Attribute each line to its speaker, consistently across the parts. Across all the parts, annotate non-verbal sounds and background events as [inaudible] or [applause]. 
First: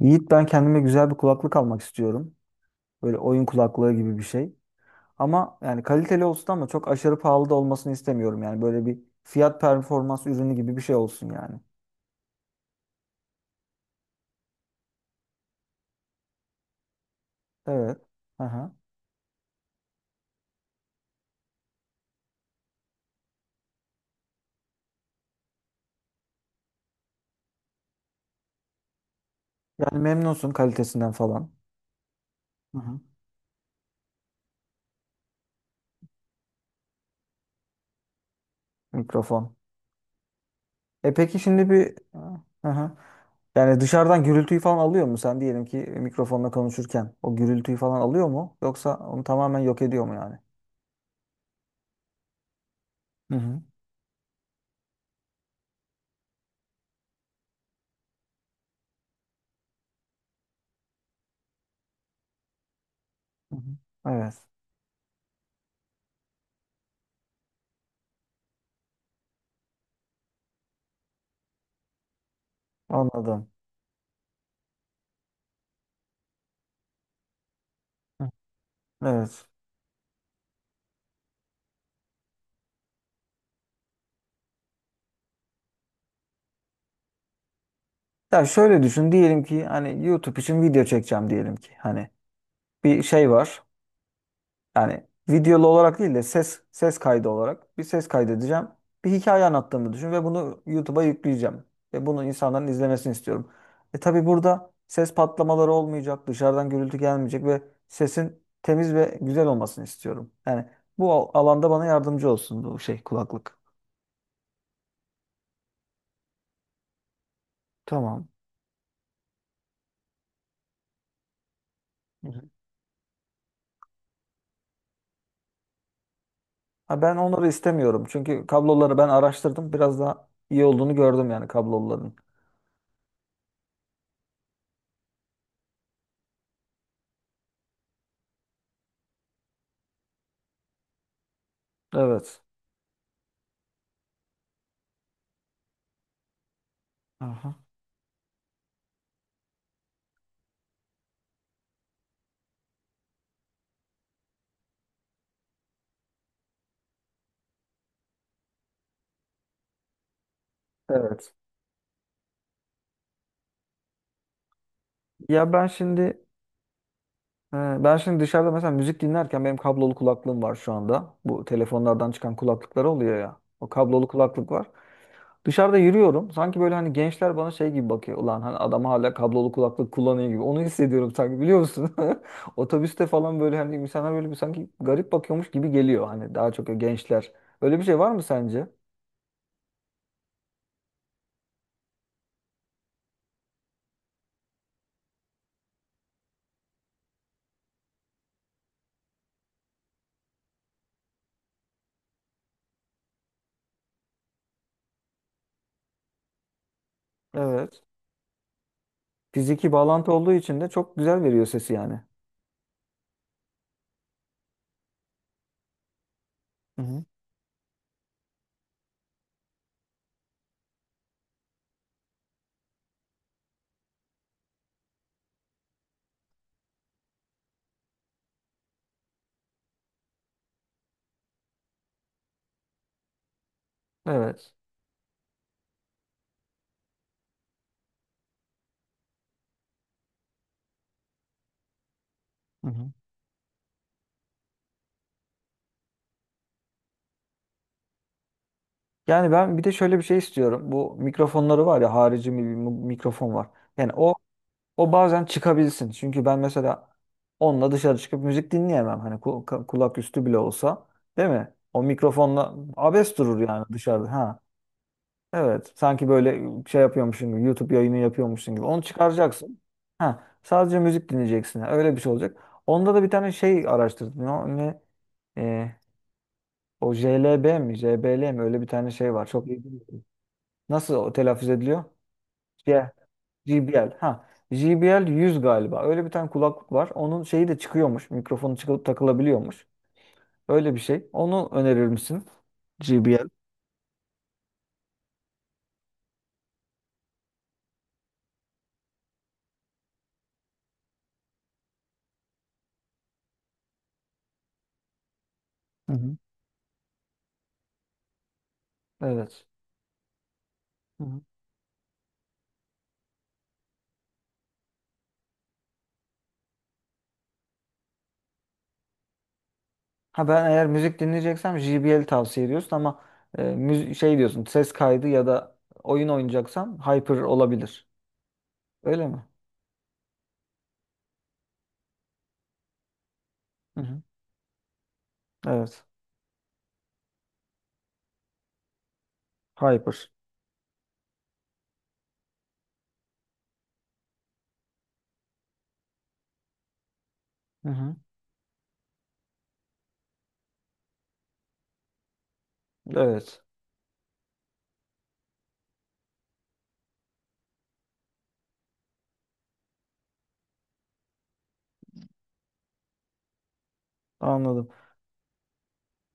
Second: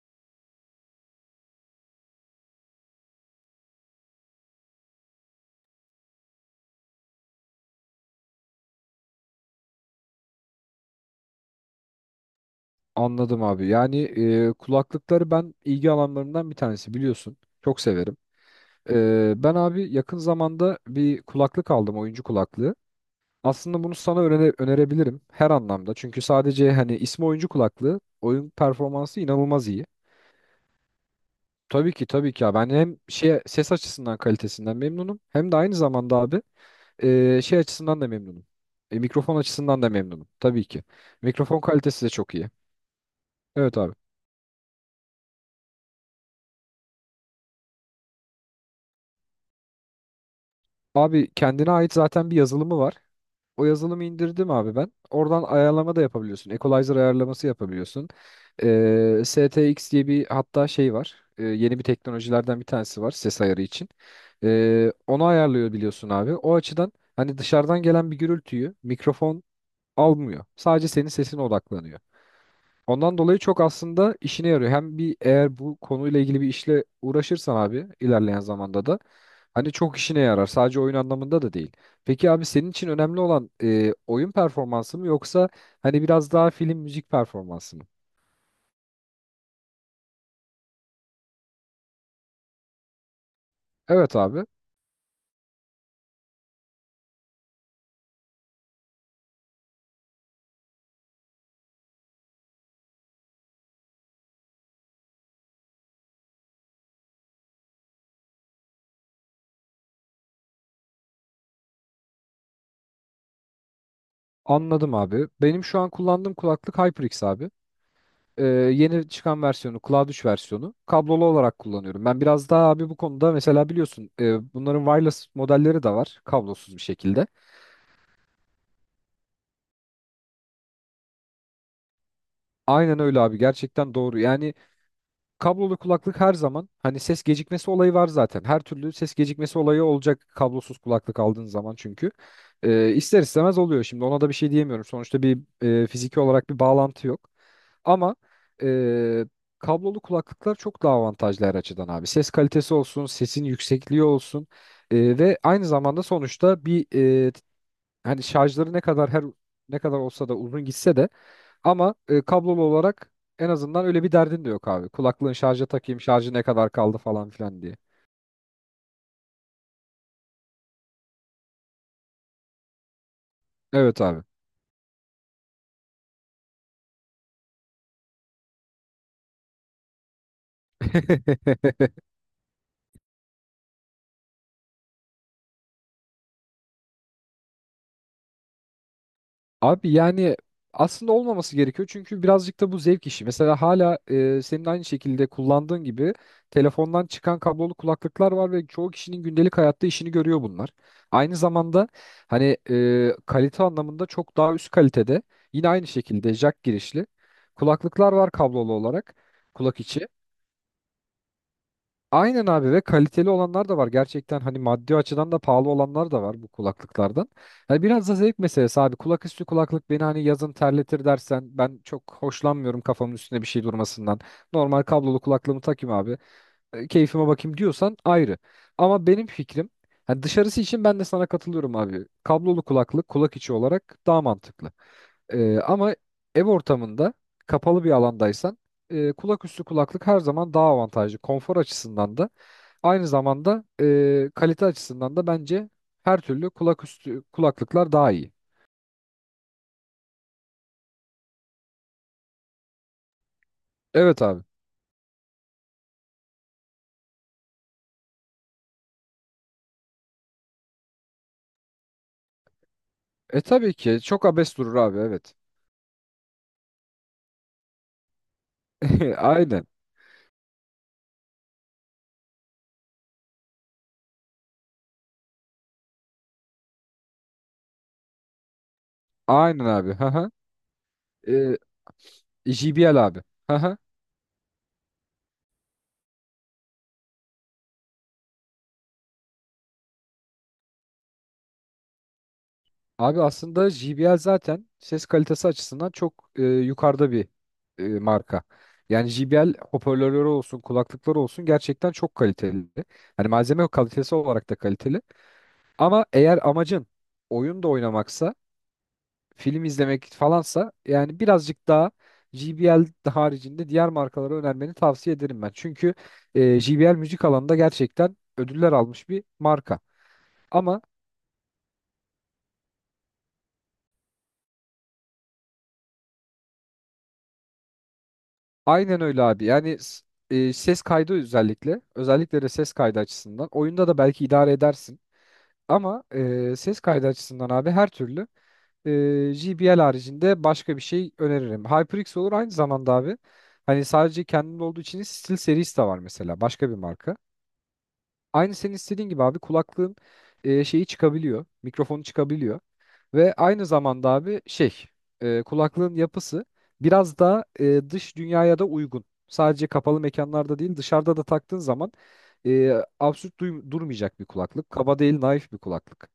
Speaker 1: Yiğit, ben kendime güzel bir kulaklık almak istiyorum. Böyle oyun kulaklığı gibi bir şey. Ama yani kaliteli olsun ama çok aşırı pahalı da olmasını istemiyorum. Yani böyle bir fiyat performans ürünü gibi bir şey olsun yani.
Speaker 2: Anladım abi. Kulaklıkları ben ilgi alanlarımdan bir tanesi biliyorsun. Çok
Speaker 1: Evet.
Speaker 2: severim.
Speaker 1: Aha.
Speaker 2: Ben abi yakın zamanda bir kulaklık aldım, oyuncu kulaklığı. Aslında bunu sana önerebilirim her anlamda. Çünkü sadece hani ismi oyuncu kulaklığı, oyun performansı inanılmaz iyi.
Speaker 1: Yani memnunsun kalitesinden falan.
Speaker 2: Tabii ki tabii ki abi. Ben
Speaker 1: Hı
Speaker 2: hem
Speaker 1: hı.
Speaker 2: şey ses açısından kalitesinden memnunum hem de aynı zamanda abi, şey açısından da memnunum. Mikrofon
Speaker 1: Mikrofon.
Speaker 2: açısından da memnunum tabii ki.
Speaker 1: E peki
Speaker 2: Mikrofon
Speaker 1: şimdi bir
Speaker 2: kalitesi de çok iyi.
Speaker 1: aha.
Speaker 2: Evet
Speaker 1: Yani
Speaker 2: abi.
Speaker 1: dışarıdan gürültüyü falan alıyor mu? Sen diyelim ki mikrofonla konuşurken o gürültüyü falan alıyor mu? Yoksa onu tamamen yok ediyor mu yani?
Speaker 2: Abi kendine ait zaten bir yazılımı var.
Speaker 1: Hı hı.
Speaker 2: O yazılımı indirdim abi ben. Oradan ayarlama da yapabiliyorsun. Equalizer ayarlaması yapabiliyorsun. STX diye bir hatta şey var. Yeni bir teknolojilerden bir tanesi var ses
Speaker 1: Hı
Speaker 2: ayarı
Speaker 1: hı.
Speaker 2: için.
Speaker 1: Evet.
Speaker 2: Onu ayarlıyor biliyorsun abi. O açıdan hani dışarıdan gelen bir gürültüyü mikrofon almıyor. Sadece senin sesine odaklanıyor. Ondan dolayı
Speaker 1: Anladım.
Speaker 2: çok aslında işine yarıyor. Hem bir eğer bu konuyla ilgili bir işle uğraşırsan abi
Speaker 1: Hı.
Speaker 2: ilerleyen zamanda da
Speaker 1: Evet.
Speaker 2: hani çok işine yarar. Sadece oyun anlamında da değil. Peki abi senin için önemli olan oyun performansı mı yoksa hani biraz daha film müzik performansı mı?
Speaker 1: Ya şöyle düşün, diyelim ki hani YouTube için video çekeceğim, diyelim ki hani bir şey var,
Speaker 2: Evet abi,
Speaker 1: yani videolu olarak değil de ses kaydı olarak bir ses kaydedeceğim, bir hikaye anlattığımı düşün ve bunu YouTube'a yükleyeceğim ve bunu insanların izlemesini istiyorum. E tabii burada ses patlamaları olmayacak, dışarıdan gürültü gelmeyecek ve sesin temiz ve güzel olmasını istiyorum. Yani bu alanda bana yardımcı olsun bu şey kulaklık.
Speaker 2: anladım abi. Benim şu an kullandığım kulaklık HyperX abi.
Speaker 1: Tamam.
Speaker 2: Yeni çıkan versiyonu Cloud 3 versiyonu kablolu olarak kullanıyorum. Ben biraz daha abi bu konuda mesela biliyorsun bunların wireless modelleri de var kablosuz bir
Speaker 1: Ha, ben
Speaker 2: şekilde.
Speaker 1: onları istemiyorum. Çünkü kabloları ben araştırdım. Biraz daha iyi olduğunu gördüm yani kabloların.
Speaker 2: Aynen öyle abi, gerçekten doğru. Yani kablolu kulaklık her zaman hani ses gecikmesi olayı var zaten. Her türlü ses gecikmesi olayı olacak kablosuz kulaklık aldığın zaman çünkü.
Speaker 1: Evet.
Speaker 2: İster istemez oluyor şimdi ona da bir şey diyemiyorum. Sonuçta bir fiziki olarak bir bağlantı yok.
Speaker 1: Aha.
Speaker 2: Ama e, kablolu kulaklıklar çok daha avantajlı her açıdan abi. Ses kalitesi olsun, sesin yüksekliği olsun ve aynı zamanda sonuçta bir e, hani şarjları ne kadar her ne kadar olsa da uzun gitse de
Speaker 1: Evet.
Speaker 2: ama kablolu olarak en azından öyle bir derdin de yok abi. Kulaklığın
Speaker 1: Ya
Speaker 2: şarja takayım, şarjı ne kadar kaldı falan filan diye.
Speaker 1: e, ben şimdi dışarıda mesela müzik dinlerken benim kablolu kulaklığım var şu anda. Bu telefonlardan çıkan kulaklıklar oluyor ya. O
Speaker 2: Evet
Speaker 1: kablolu
Speaker 2: abi.
Speaker 1: kulaklık var. Dışarıda yürüyorum. Sanki böyle hani gençler bana şey gibi bakıyor. Ulan hani adam hala kablolu kulaklık kullanıyor gibi. Onu hissediyorum sanki, biliyor musun?
Speaker 2: [laughs]
Speaker 1: [laughs] Otobüste falan böyle hani insanlar böyle bir sanki garip bakıyormuş gibi geliyor. Hani daha çok gençler. Öyle bir şey var mı sence?
Speaker 2: Abi yani aslında olmaması gerekiyor çünkü birazcık da bu zevk işi. Mesela hala senin aynı şekilde kullandığın gibi telefondan çıkan kablolu kulaklıklar var ve çoğu kişinin gündelik hayatta işini görüyor bunlar. Aynı zamanda hani, kalite anlamında çok daha üst kalitede yine aynı şekilde jack girişli
Speaker 1: Evet.
Speaker 2: kulaklıklar var kablolu olarak
Speaker 1: Fiziki
Speaker 2: kulak içi.
Speaker 1: bağlantı olduğu için de çok güzel veriyor sesi yani.
Speaker 2: Aynen abi ve kaliteli olanlar da var. Gerçekten hani maddi açıdan da pahalı olanlar da var bu
Speaker 1: Hı hı.
Speaker 2: kulaklıklardan. Yani biraz da zevk meselesi abi. Kulak üstü kulaklık beni hani yazın terletir dersen ben çok hoşlanmıyorum kafamın üstüne bir şey durmasından. Normal kablolu kulaklığımı takayım abi. Keyfime bakayım diyorsan ayrı. Ama benim fikrim hani dışarısı için ben de sana katılıyorum abi. Kablolu kulaklık kulak içi olarak daha
Speaker 1: Evet.
Speaker 2: mantıklı. Ama ev ortamında kapalı bir alandaysan kulak üstü kulaklık her zaman daha avantajlı. Konfor açısından da
Speaker 1: Hı hı.
Speaker 2: aynı zamanda kalite açısından da bence her türlü kulak üstü kulaklıklar daha iyi.
Speaker 1: Yani ben bir de şöyle bir şey istiyorum. Bu mikrofonları var ya, bir mikrofon var. Yani o
Speaker 2: Evet abi.
Speaker 1: o bazen çıkabilsin. Çünkü ben mesela onunla dışarı çıkıp müzik dinleyemem. Hani kulak üstü bile olsa, değil mi? O mikrofonla abes durur
Speaker 2: E
Speaker 1: yani
Speaker 2: tabii ki
Speaker 1: dışarıda.
Speaker 2: çok
Speaker 1: Ha.
Speaker 2: abes durur abi, evet.
Speaker 1: Evet. Sanki böyle şey yapıyormuşsun gibi, YouTube yayını yapıyormuşsun gibi. Onu
Speaker 2: [laughs]
Speaker 1: çıkaracaksın.
Speaker 2: Aynen.
Speaker 1: Ha, sadece müzik dinleyeceksin. Öyle bir şey olacak. Onda da bir tane şey araştırdım. Ne e, o JLB mi, JBL mi? Öyle bir tane şey var. Çok iyi
Speaker 2: Aynen abi.
Speaker 1: bilmiyorum.
Speaker 2: Haha.
Speaker 1: Nasıl o telaffuz
Speaker 2: E,
Speaker 1: ediliyor? J,
Speaker 2: JBL abi. Haha.
Speaker 1: JBL. Ha, JBL 100 galiba. Öyle bir tane kulaklık var. Onun şeyi de çıkıyormuş. Mikrofonu çıkıp takılabiliyormuş. Öyle bir şey. Onu önerir misin?
Speaker 2: Abi
Speaker 1: JBL.
Speaker 2: aslında JBL zaten ses kalitesi açısından çok yukarıda bir marka. Yani JBL hoparlörleri olsun, kulaklıkları olsun gerçekten çok kaliteli. Hani malzeme kalitesi olarak da kaliteli.
Speaker 1: Hı
Speaker 2: Ama
Speaker 1: hı.
Speaker 2: eğer amacın oyun da oynamaksa
Speaker 1: Evet.
Speaker 2: film izlemek falansa yani birazcık daha JBL haricinde diğer markalara önermeni tavsiye ederim ben. Çünkü JBL müzik alanında gerçekten ödüller almış bir marka.
Speaker 1: Ha, ben eğer
Speaker 2: Ama
Speaker 1: müzik dinleyeceksem JBL tavsiye ediyorsun, ama şey diyorsun ses kaydı ya da oyun oynayacaksam Hyper olabilir.
Speaker 2: aynen
Speaker 1: Öyle
Speaker 2: öyle
Speaker 1: mi?
Speaker 2: abi. Yani ses kaydı özellikle, özellikle de ses kaydı açısından
Speaker 1: Hı
Speaker 2: oyunda da
Speaker 1: hı.
Speaker 2: belki idare edersin.
Speaker 1: Evet.
Speaker 2: Ama ses kaydı açısından abi her türlü JBL
Speaker 1: Hyper.
Speaker 2: haricinde başka bir şey öneririm. HyperX olur aynı zamanda abi. Hani sadece kendinde olduğu için değil, SteelSeries de var mesela başka bir marka.
Speaker 1: Hı hı.
Speaker 2: Aynı senin istediğin gibi abi, kulaklığın şeyi çıkabiliyor. Mikrofonu çıkabiliyor. Ve
Speaker 1: Evet.
Speaker 2: aynı zamanda abi, kulaklığın yapısı biraz daha dış dünyaya da uygun. Sadece kapalı mekanlarda değil dışarıda da taktığın zaman e, absürt durmayacak bir
Speaker 1: Anladım.
Speaker 2: kulaklık. Kaba değil naif bir kulaklık.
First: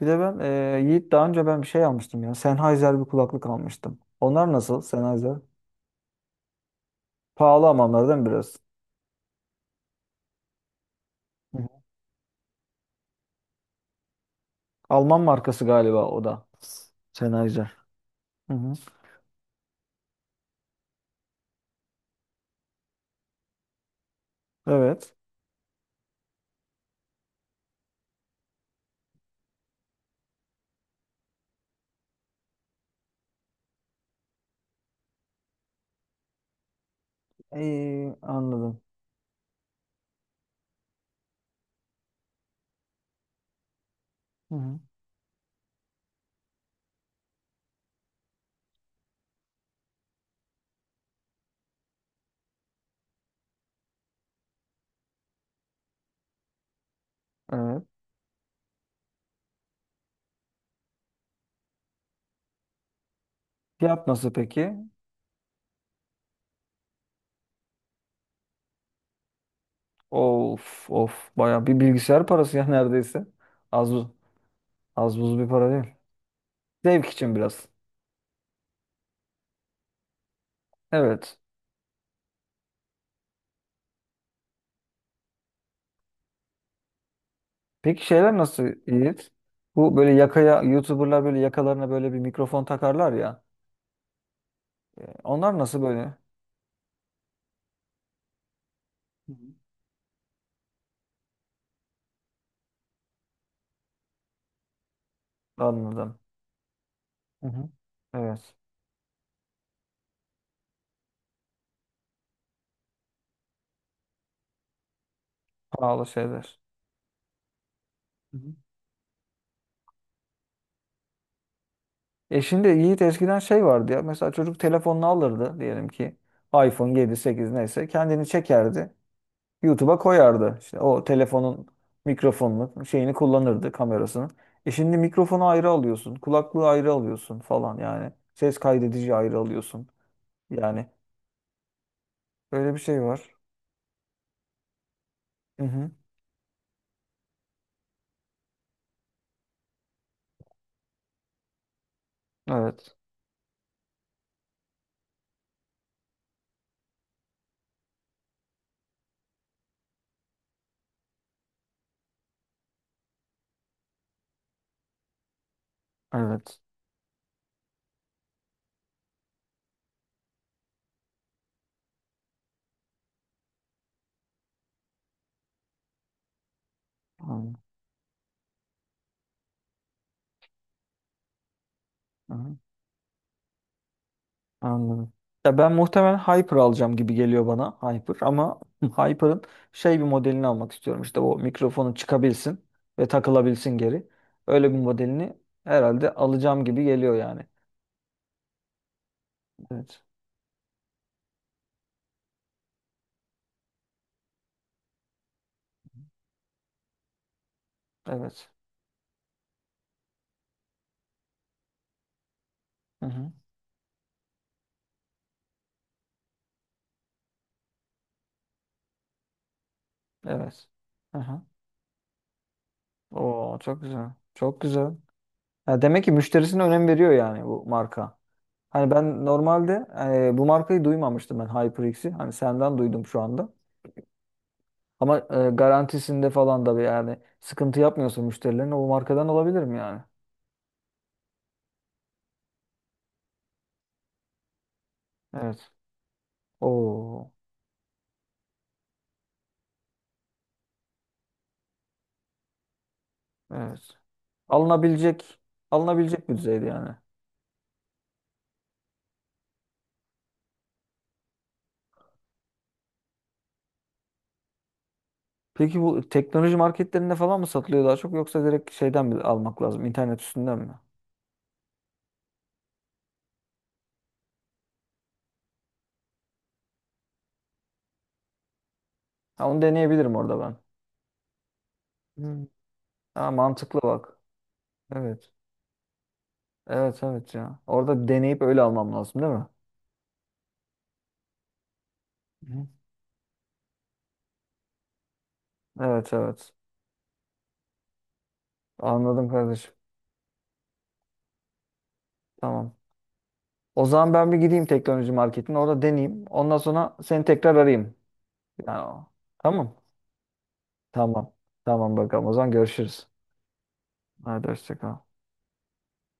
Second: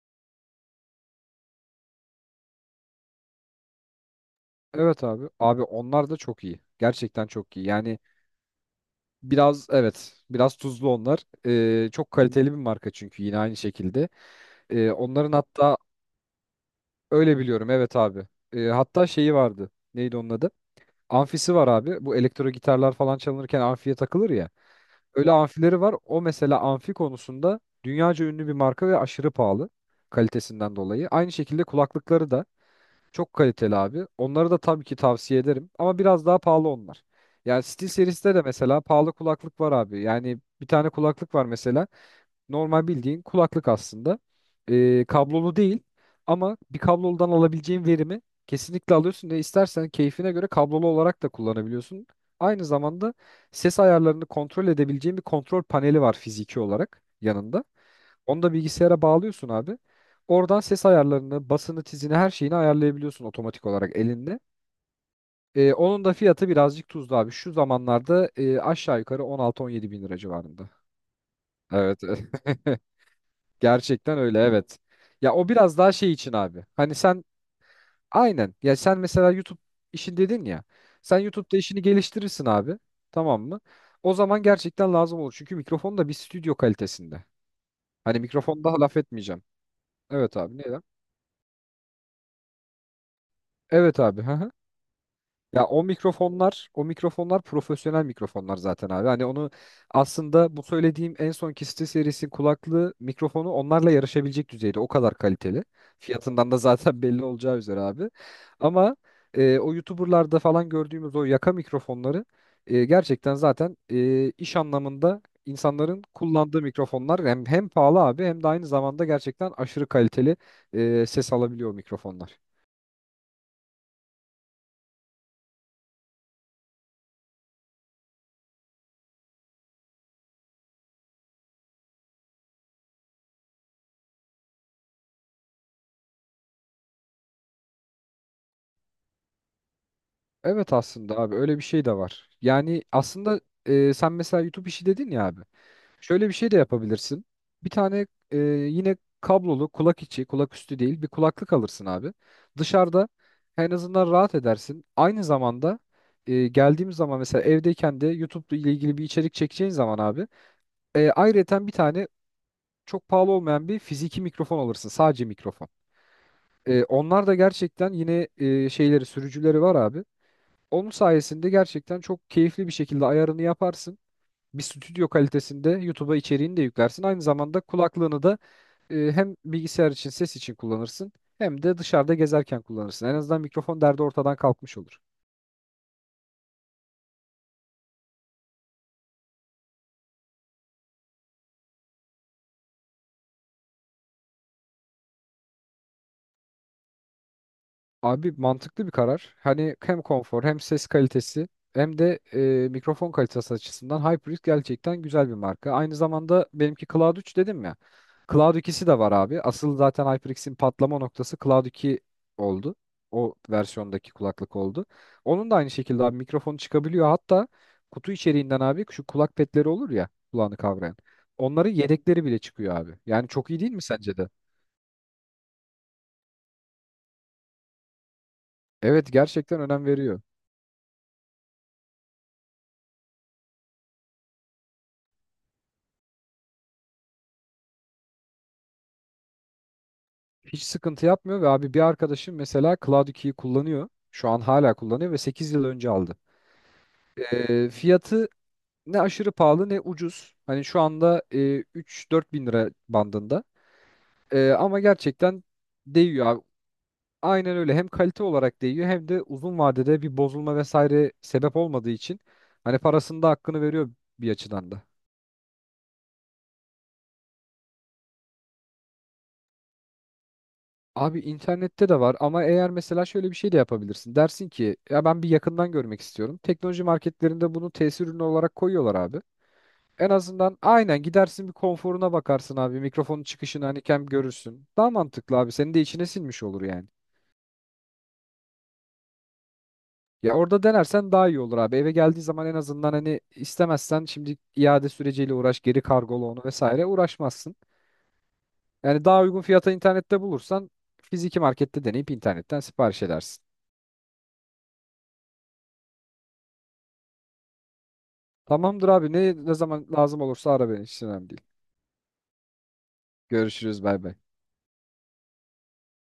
Speaker 1: Bir de ben Yiğit daha önce ben bir şey almıştım ya. Sennheiser bir kulaklık almıştım. Onlar nasıl,
Speaker 2: Evet abi.
Speaker 1: Sennheiser?
Speaker 2: Abi onlar da çok iyi. Gerçekten çok iyi.
Speaker 1: Pahalı ama
Speaker 2: Yani
Speaker 1: onlar, değil mi, biraz?
Speaker 2: biraz evet, biraz tuzlu onlar.
Speaker 1: Hı hı.
Speaker 2: Çok kaliteli bir marka çünkü yine aynı şekilde. E,
Speaker 1: Alman
Speaker 2: onların
Speaker 1: markası
Speaker 2: hatta
Speaker 1: galiba o da.
Speaker 2: Öyle biliyorum
Speaker 1: Sennheiser.
Speaker 2: evet abi.
Speaker 1: Hı hı.
Speaker 2: Hatta şeyi vardı. Neydi onun adı? Amfisi var abi. Bu elektro gitarlar falan çalınırken amfiye takılır ya.
Speaker 1: Evet.
Speaker 2: Öyle amfileri var. O mesela amfi konusunda dünyaca ünlü bir marka ve aşırı pahalı kalitesinden dolayı. Aynı şekilde kulaklıkları da çok kaliteli abi. Onları da tabii ki tavsiye ederim ama biraz daha pahalı onlar. Yani
Speaker 1: İyi,
Speaker 2: SteelSeries'te de
Speaker 1: anladım.
Speaker 2: mesela pahalı kulaklık var abi. Yani bir tane kulaklık var mesela. Normal bildiğin kulaklık aslında.
Speaker 1: Hı hı.
Speaker 2: Kablolu değil ama bir kabloludan alabileceğin verimi kesinlikle alıyorsun ve istersen keyfine göre kablolu olarak da kullanabiliyorsun. Aynı zamanda ses ayarlarını kontrol edebileceğin bir kontrol paneli var fiziki olarak yanında.
Speaker 1: Evet.
Speaker 2: Onu da bilgisayara bağlıyorsun abi. Oradan ses ayarlarını, basını, tizini her şeyini ayarlayabiliyorsun otomatik olarak
Speaker 1: Fiyat nasıl
Speaker 2: elinde.
Speaker 1: peki?
Speaker 2: Onun da fiyatı birazcık tuzlu abi. Şu zamanlarda aşağı yukarı 16-17 bin lira civarında.
Speaker 1: Of of, bayağı bir
Speaker 2: Evet.
Speaker 1: bilgisayar parası ya [laughs]
Speaker 2: [laughs]
Speaker 1: neredeyse. Az buz,
Speaker 2: Gerçekten öyle, evet.
Speaker 1: az
Speaker 2: Ya
Speaker 1: buz bir
Speaker 2: o
Speaker 1: para
Speaker 2: biraz daha
Speaker 1: değil.
Speaker 2: şey için abi. Hani
Speaker 1: Zevk
Speaker 2: sen
Speaker 1: için biraz.
Speaker 2: aynen. Ya sen mesela YouTube işin dedin ya. Sen
Speaker 1: Evet.
Speaker 2: YouTube'da işini geliştirirsin abi. Tamam mı? O zaman gerçekten lazım olur. Çünkü mikrofon da bir stüdyo kalitesinde.
Speaker 1: Peki
Speaker 2: Hani
Speaker 1: şeyler
Speaker 2: mikrofon
Speaker 1: nasıl
Speaker 2: daha laf
Speaker 1: Yiğit?
Speaker 2: etmeyeceğim.
Speaker 1: Bu böyle
Speaker 2: Evet abi
Speaker 1: yakaya,
Speaker 2: neden?
Speaker 1: YouTuber'lar böyle yakalarına böyle bir mikrofon takarlar ya.
Speaker 2: Evet abi. [laughs]
Speaker 1: Onlar
Speaker 2: Ya
Speaker 1: nasıl
Speaker 2: o
Speaker 1: böyle? Hı
Speaker 2: mikrofonlar, o mikrofonlar profesyonel mikrofonlar zaten abi. Hani
Speaker 1: hı.
Speaker 2: onu aslında bu söylediğim en son Kiste serisi kulaklığı mikrofonu onlarla yarışabilecek düzeyde. O kadar kaliteli.
Speaker 1: Anladım.
Speaker 2: Fiyatından da zaten [laughs] belli
Speaker 1: Hı
Speaker 2: olacağı
Speaker 1: hı.
Speaker 2: üzere abi.
Speaker 1: Evet.
Speaker 2: Ama o YouTuber'larda falan gördüğümüz o yaka mikrofonları gerçekten zaten iş anlamında insanların
Speaker 1: Pahalı şeyler.
Speaker 2: kullandığı mikrofonlar hem, hem pahalı abi
Speaker 1: Hı
Speaker 2: hem de
Speaker 1: hı.
Speaker 2: aynı zamanda gerçekten aşırı kaliteli ses alabiliyor o mikrofonlar.
Speaker 1: E şimdi Yiğit, eskiden şey vardı ya. Mesela çocuk telefonunu alırdı, diyelim ki iPhone 7 8 neyse, kendini çekerdi. YouTube'a koyardı. İşte o telefonun mikrofonunu, şeyini kullanırdı, kamerasını. E şimdi mikrofonu ayrı alıyorsun, kulaklığı ayrı alıyorsun falan yani. Ses kaydedici ayrı alıyorsun.
Speaker 2: Evet
Speaker 1: Yani
Speaker 2: aslında abi öyle bir şey de var.
Speaker 1: öyle bir
Speaker 2: Yani
Speaker 1: şey var.
Speaker 2: aslında sen mesela YouTube işi dedin ya abi.
Speaker 1: Hı hı.
Speaker 2: Şöyle bir şey de yapabilirsin. Bir tane yine kablolu kulak içi, kulak üstü değil bir kulaklık alırsın abi.
Speaker 1: Evet.
Speaker 2: Dışarıda en azından rahat edersin. Aynı zamanda geldiğimiz zaman mesela evdeyken de YouTube ile ilgili bir içerik çekeceğin zaman abi. Ayrıyeten bir tane çok pahalı olmayan bir fiziki mikrofon alırsın. Sadece mikrofon.
Speaker 1: Evet.
Speaker 2: Onlar da gerçekten yine şeyleri sürücüleri var abi. Onun sayesinde gerçekten çok keyifli bir şekilde ayarını yaparsın. Bir stüdyo kalitesinde YouTube'a içeriğini de yüklersin. Aynı zamanda
Speaker 1: Anladım.
Speaker 2: kulaklığını da hem bilgisayar için ses için kullanırsın hem de dışarıda
Speaker 1: Hı hı.
Speaker 2: gezerken kullanırsın. En azından mikrofon derdi ortadan kalkmış olur.
Speaker 1: Anladım. Ya ben muhtemelen Hyper alacağım gibi geliyor bana. Hyper, ama [laughs] Hyper'ın şey bir modelini almak istiyorum. İşte o, mikrofonu çıkabilsin ve takılabilsin geri. Öyle bir modelini herhalde alacağım gibi geliyor yani.
Speaker 2: Abi mantıklı bir karar. Hani hem
Speaker 1: Evet.
Speaker 2: konfor hem ses kalitesi hem de mikrofon kalitesi açısından HyperX gerçekten güzel bir marka. Aynı zamanda benimki Cloud 3 dedim ya.
Speaker 1: Evet.
Speaker 2: Cloud 2'si de var abi. Asıl zaten HyperX'in patlama noktası Cloud 2 oldu.
Speaker 1: Hı hı.
Speaker 2: O versiyondaki kulaklık oldu. Onun da aynı şekilde abi mikrofonu çıkabiliyor. Hatta kutu içeriğinden abi şu kulak petleri olur ya kulağını
Speaker 1: Evet.
Speaker 2: kavrayan.
Speaker 1: Hı hı.
Speaker 2: Onların yedekleri bile çıkıyor abi. Yani çok
Speaker 1: Oo,
Speaker 2: iyi değil
Speaker 1: çok
Speaker 2: mi
Speaker 1: güzel.
Speaker 2: sence de?
Speaker 1: Çok güzel. Ya demek ki müşterisine önem veriyor yani bu marka. Hani
Speaker 2: Evet
Speaker 1: ben
Speaker 2: gerçekten
Speaker 1: normalde
Speaker 2: önem veriyor.
Speaker 1: bu markayı duymamıştım ben, HyperX'i. Hani senden duydum şu anda. Ama garantisinde falan da bir yani sıkıntı yapmıyorsa müşterilerine, o markadan olabilir mi yani?
Speaker 2: Hiç sıkıntı yapmıyor ve abi bir arkadaşım mesela Cloud 2'yi kullanıyor. Şu an hala kullanıyor ve 8 yıl
Speaker 1: Evet.
Speaker 2: önce aldı.
Speaker 1: Oo,
Speaker 2: Fiyatı ne aşırı pahalı ne ucuz. Hani şu anda 3-4 bin lira bandında.
Speaker 1: evet.
Speaker 2: Ama
Speaker 1: Alınabilecek
Speaker 2: gerçekten değiyor
Speaker 1: alınabilecek bir
Speaker 2: abi.
Speaker 1: düzeyde yani.
Speaker 2: Aynen öyle. Hem kalite olarak değiyor hem de uzun vadede bir bozulma vesaire sebep olmadığı için hani parasında hakkını veriyor bir açıdan da.
Speaker 1: Peki bu teknoloji marketlerinde falan mı satılıyor daha çok, yoksa direkt şeyden mi almak lazım? İnternet üstünden mi?
Speaker 2: Abi internette de var ama eğer mesela şöyle bir şey de yapabilirsin. Dersin ki ya ben bir yakından görmek istiyorum. Teknoloji marketlerinde bunu tesir ürünü olarak koyuyorlar abi.
Speaker 1: Ha, onu
Speaker 2: En
Speaker 1: deneyebilirim orada ben.
Speaker 2: azından aynen gidersin bir konforuna
Speaker 1: Hmm.
Speaker 2: bakarsın abi. Mikrofonun
Speaker 1: Ha,
Speaker 2: çıkışını
Speaker 1: mantıklı
Speaker 2: hani kem
Speaker 1: bak.
Speaker 2: görürsün. Daha
Speaker 1: Evet.
Speaker 2: mantıklı abi. Senin de içine sinmiş olur yani.
Speaker 1: Evet evet ya. Orada deneyip öyle almam lazım, değil mi?
Speaker 2: Ya orada denersen daha iyi olur abi. Eve geldiği zaman en
Speaker 1: Hı.
Speaker 2: azından hani istemezsen şimdi iade süreciyle uğraş, geri
Speaker 1: Evet
Speaker 2: kargola onu
Speaker 1: evet.
Speaker 2: vesaire uğraşmazsın. Yani daha
Speaker 1: Anladım
Speaker 2: uygun fiyata
Speaker 1: kardeşim.
Speaker 2: internette bulursan fiziki markette deneyip internetten
Speaker 1: Tamam.
Speaker 2: sipariş edersin.
Speaker 1: O zaman ben bir gideyim teknoloji marketine. Orada deneyeyim. Ondan sonra seni tekrar arayayım. Yani
Speaker 2: Tamamdır
Speaker 1: o-
Speaker 2: abi. Ne, ne
Speaker 1: Tamam.
Speaker 2: zaman lazım olursa ara beni. Hiç önemli
Speaker 1: Tamam.
Speaker 2: değil.
Speaker 1: Tamam bakalım. O zaman görüşürüz.
Speaker 2: Görüşürüz. Bay bay.
Speaker 1: Hadi hoşça kal.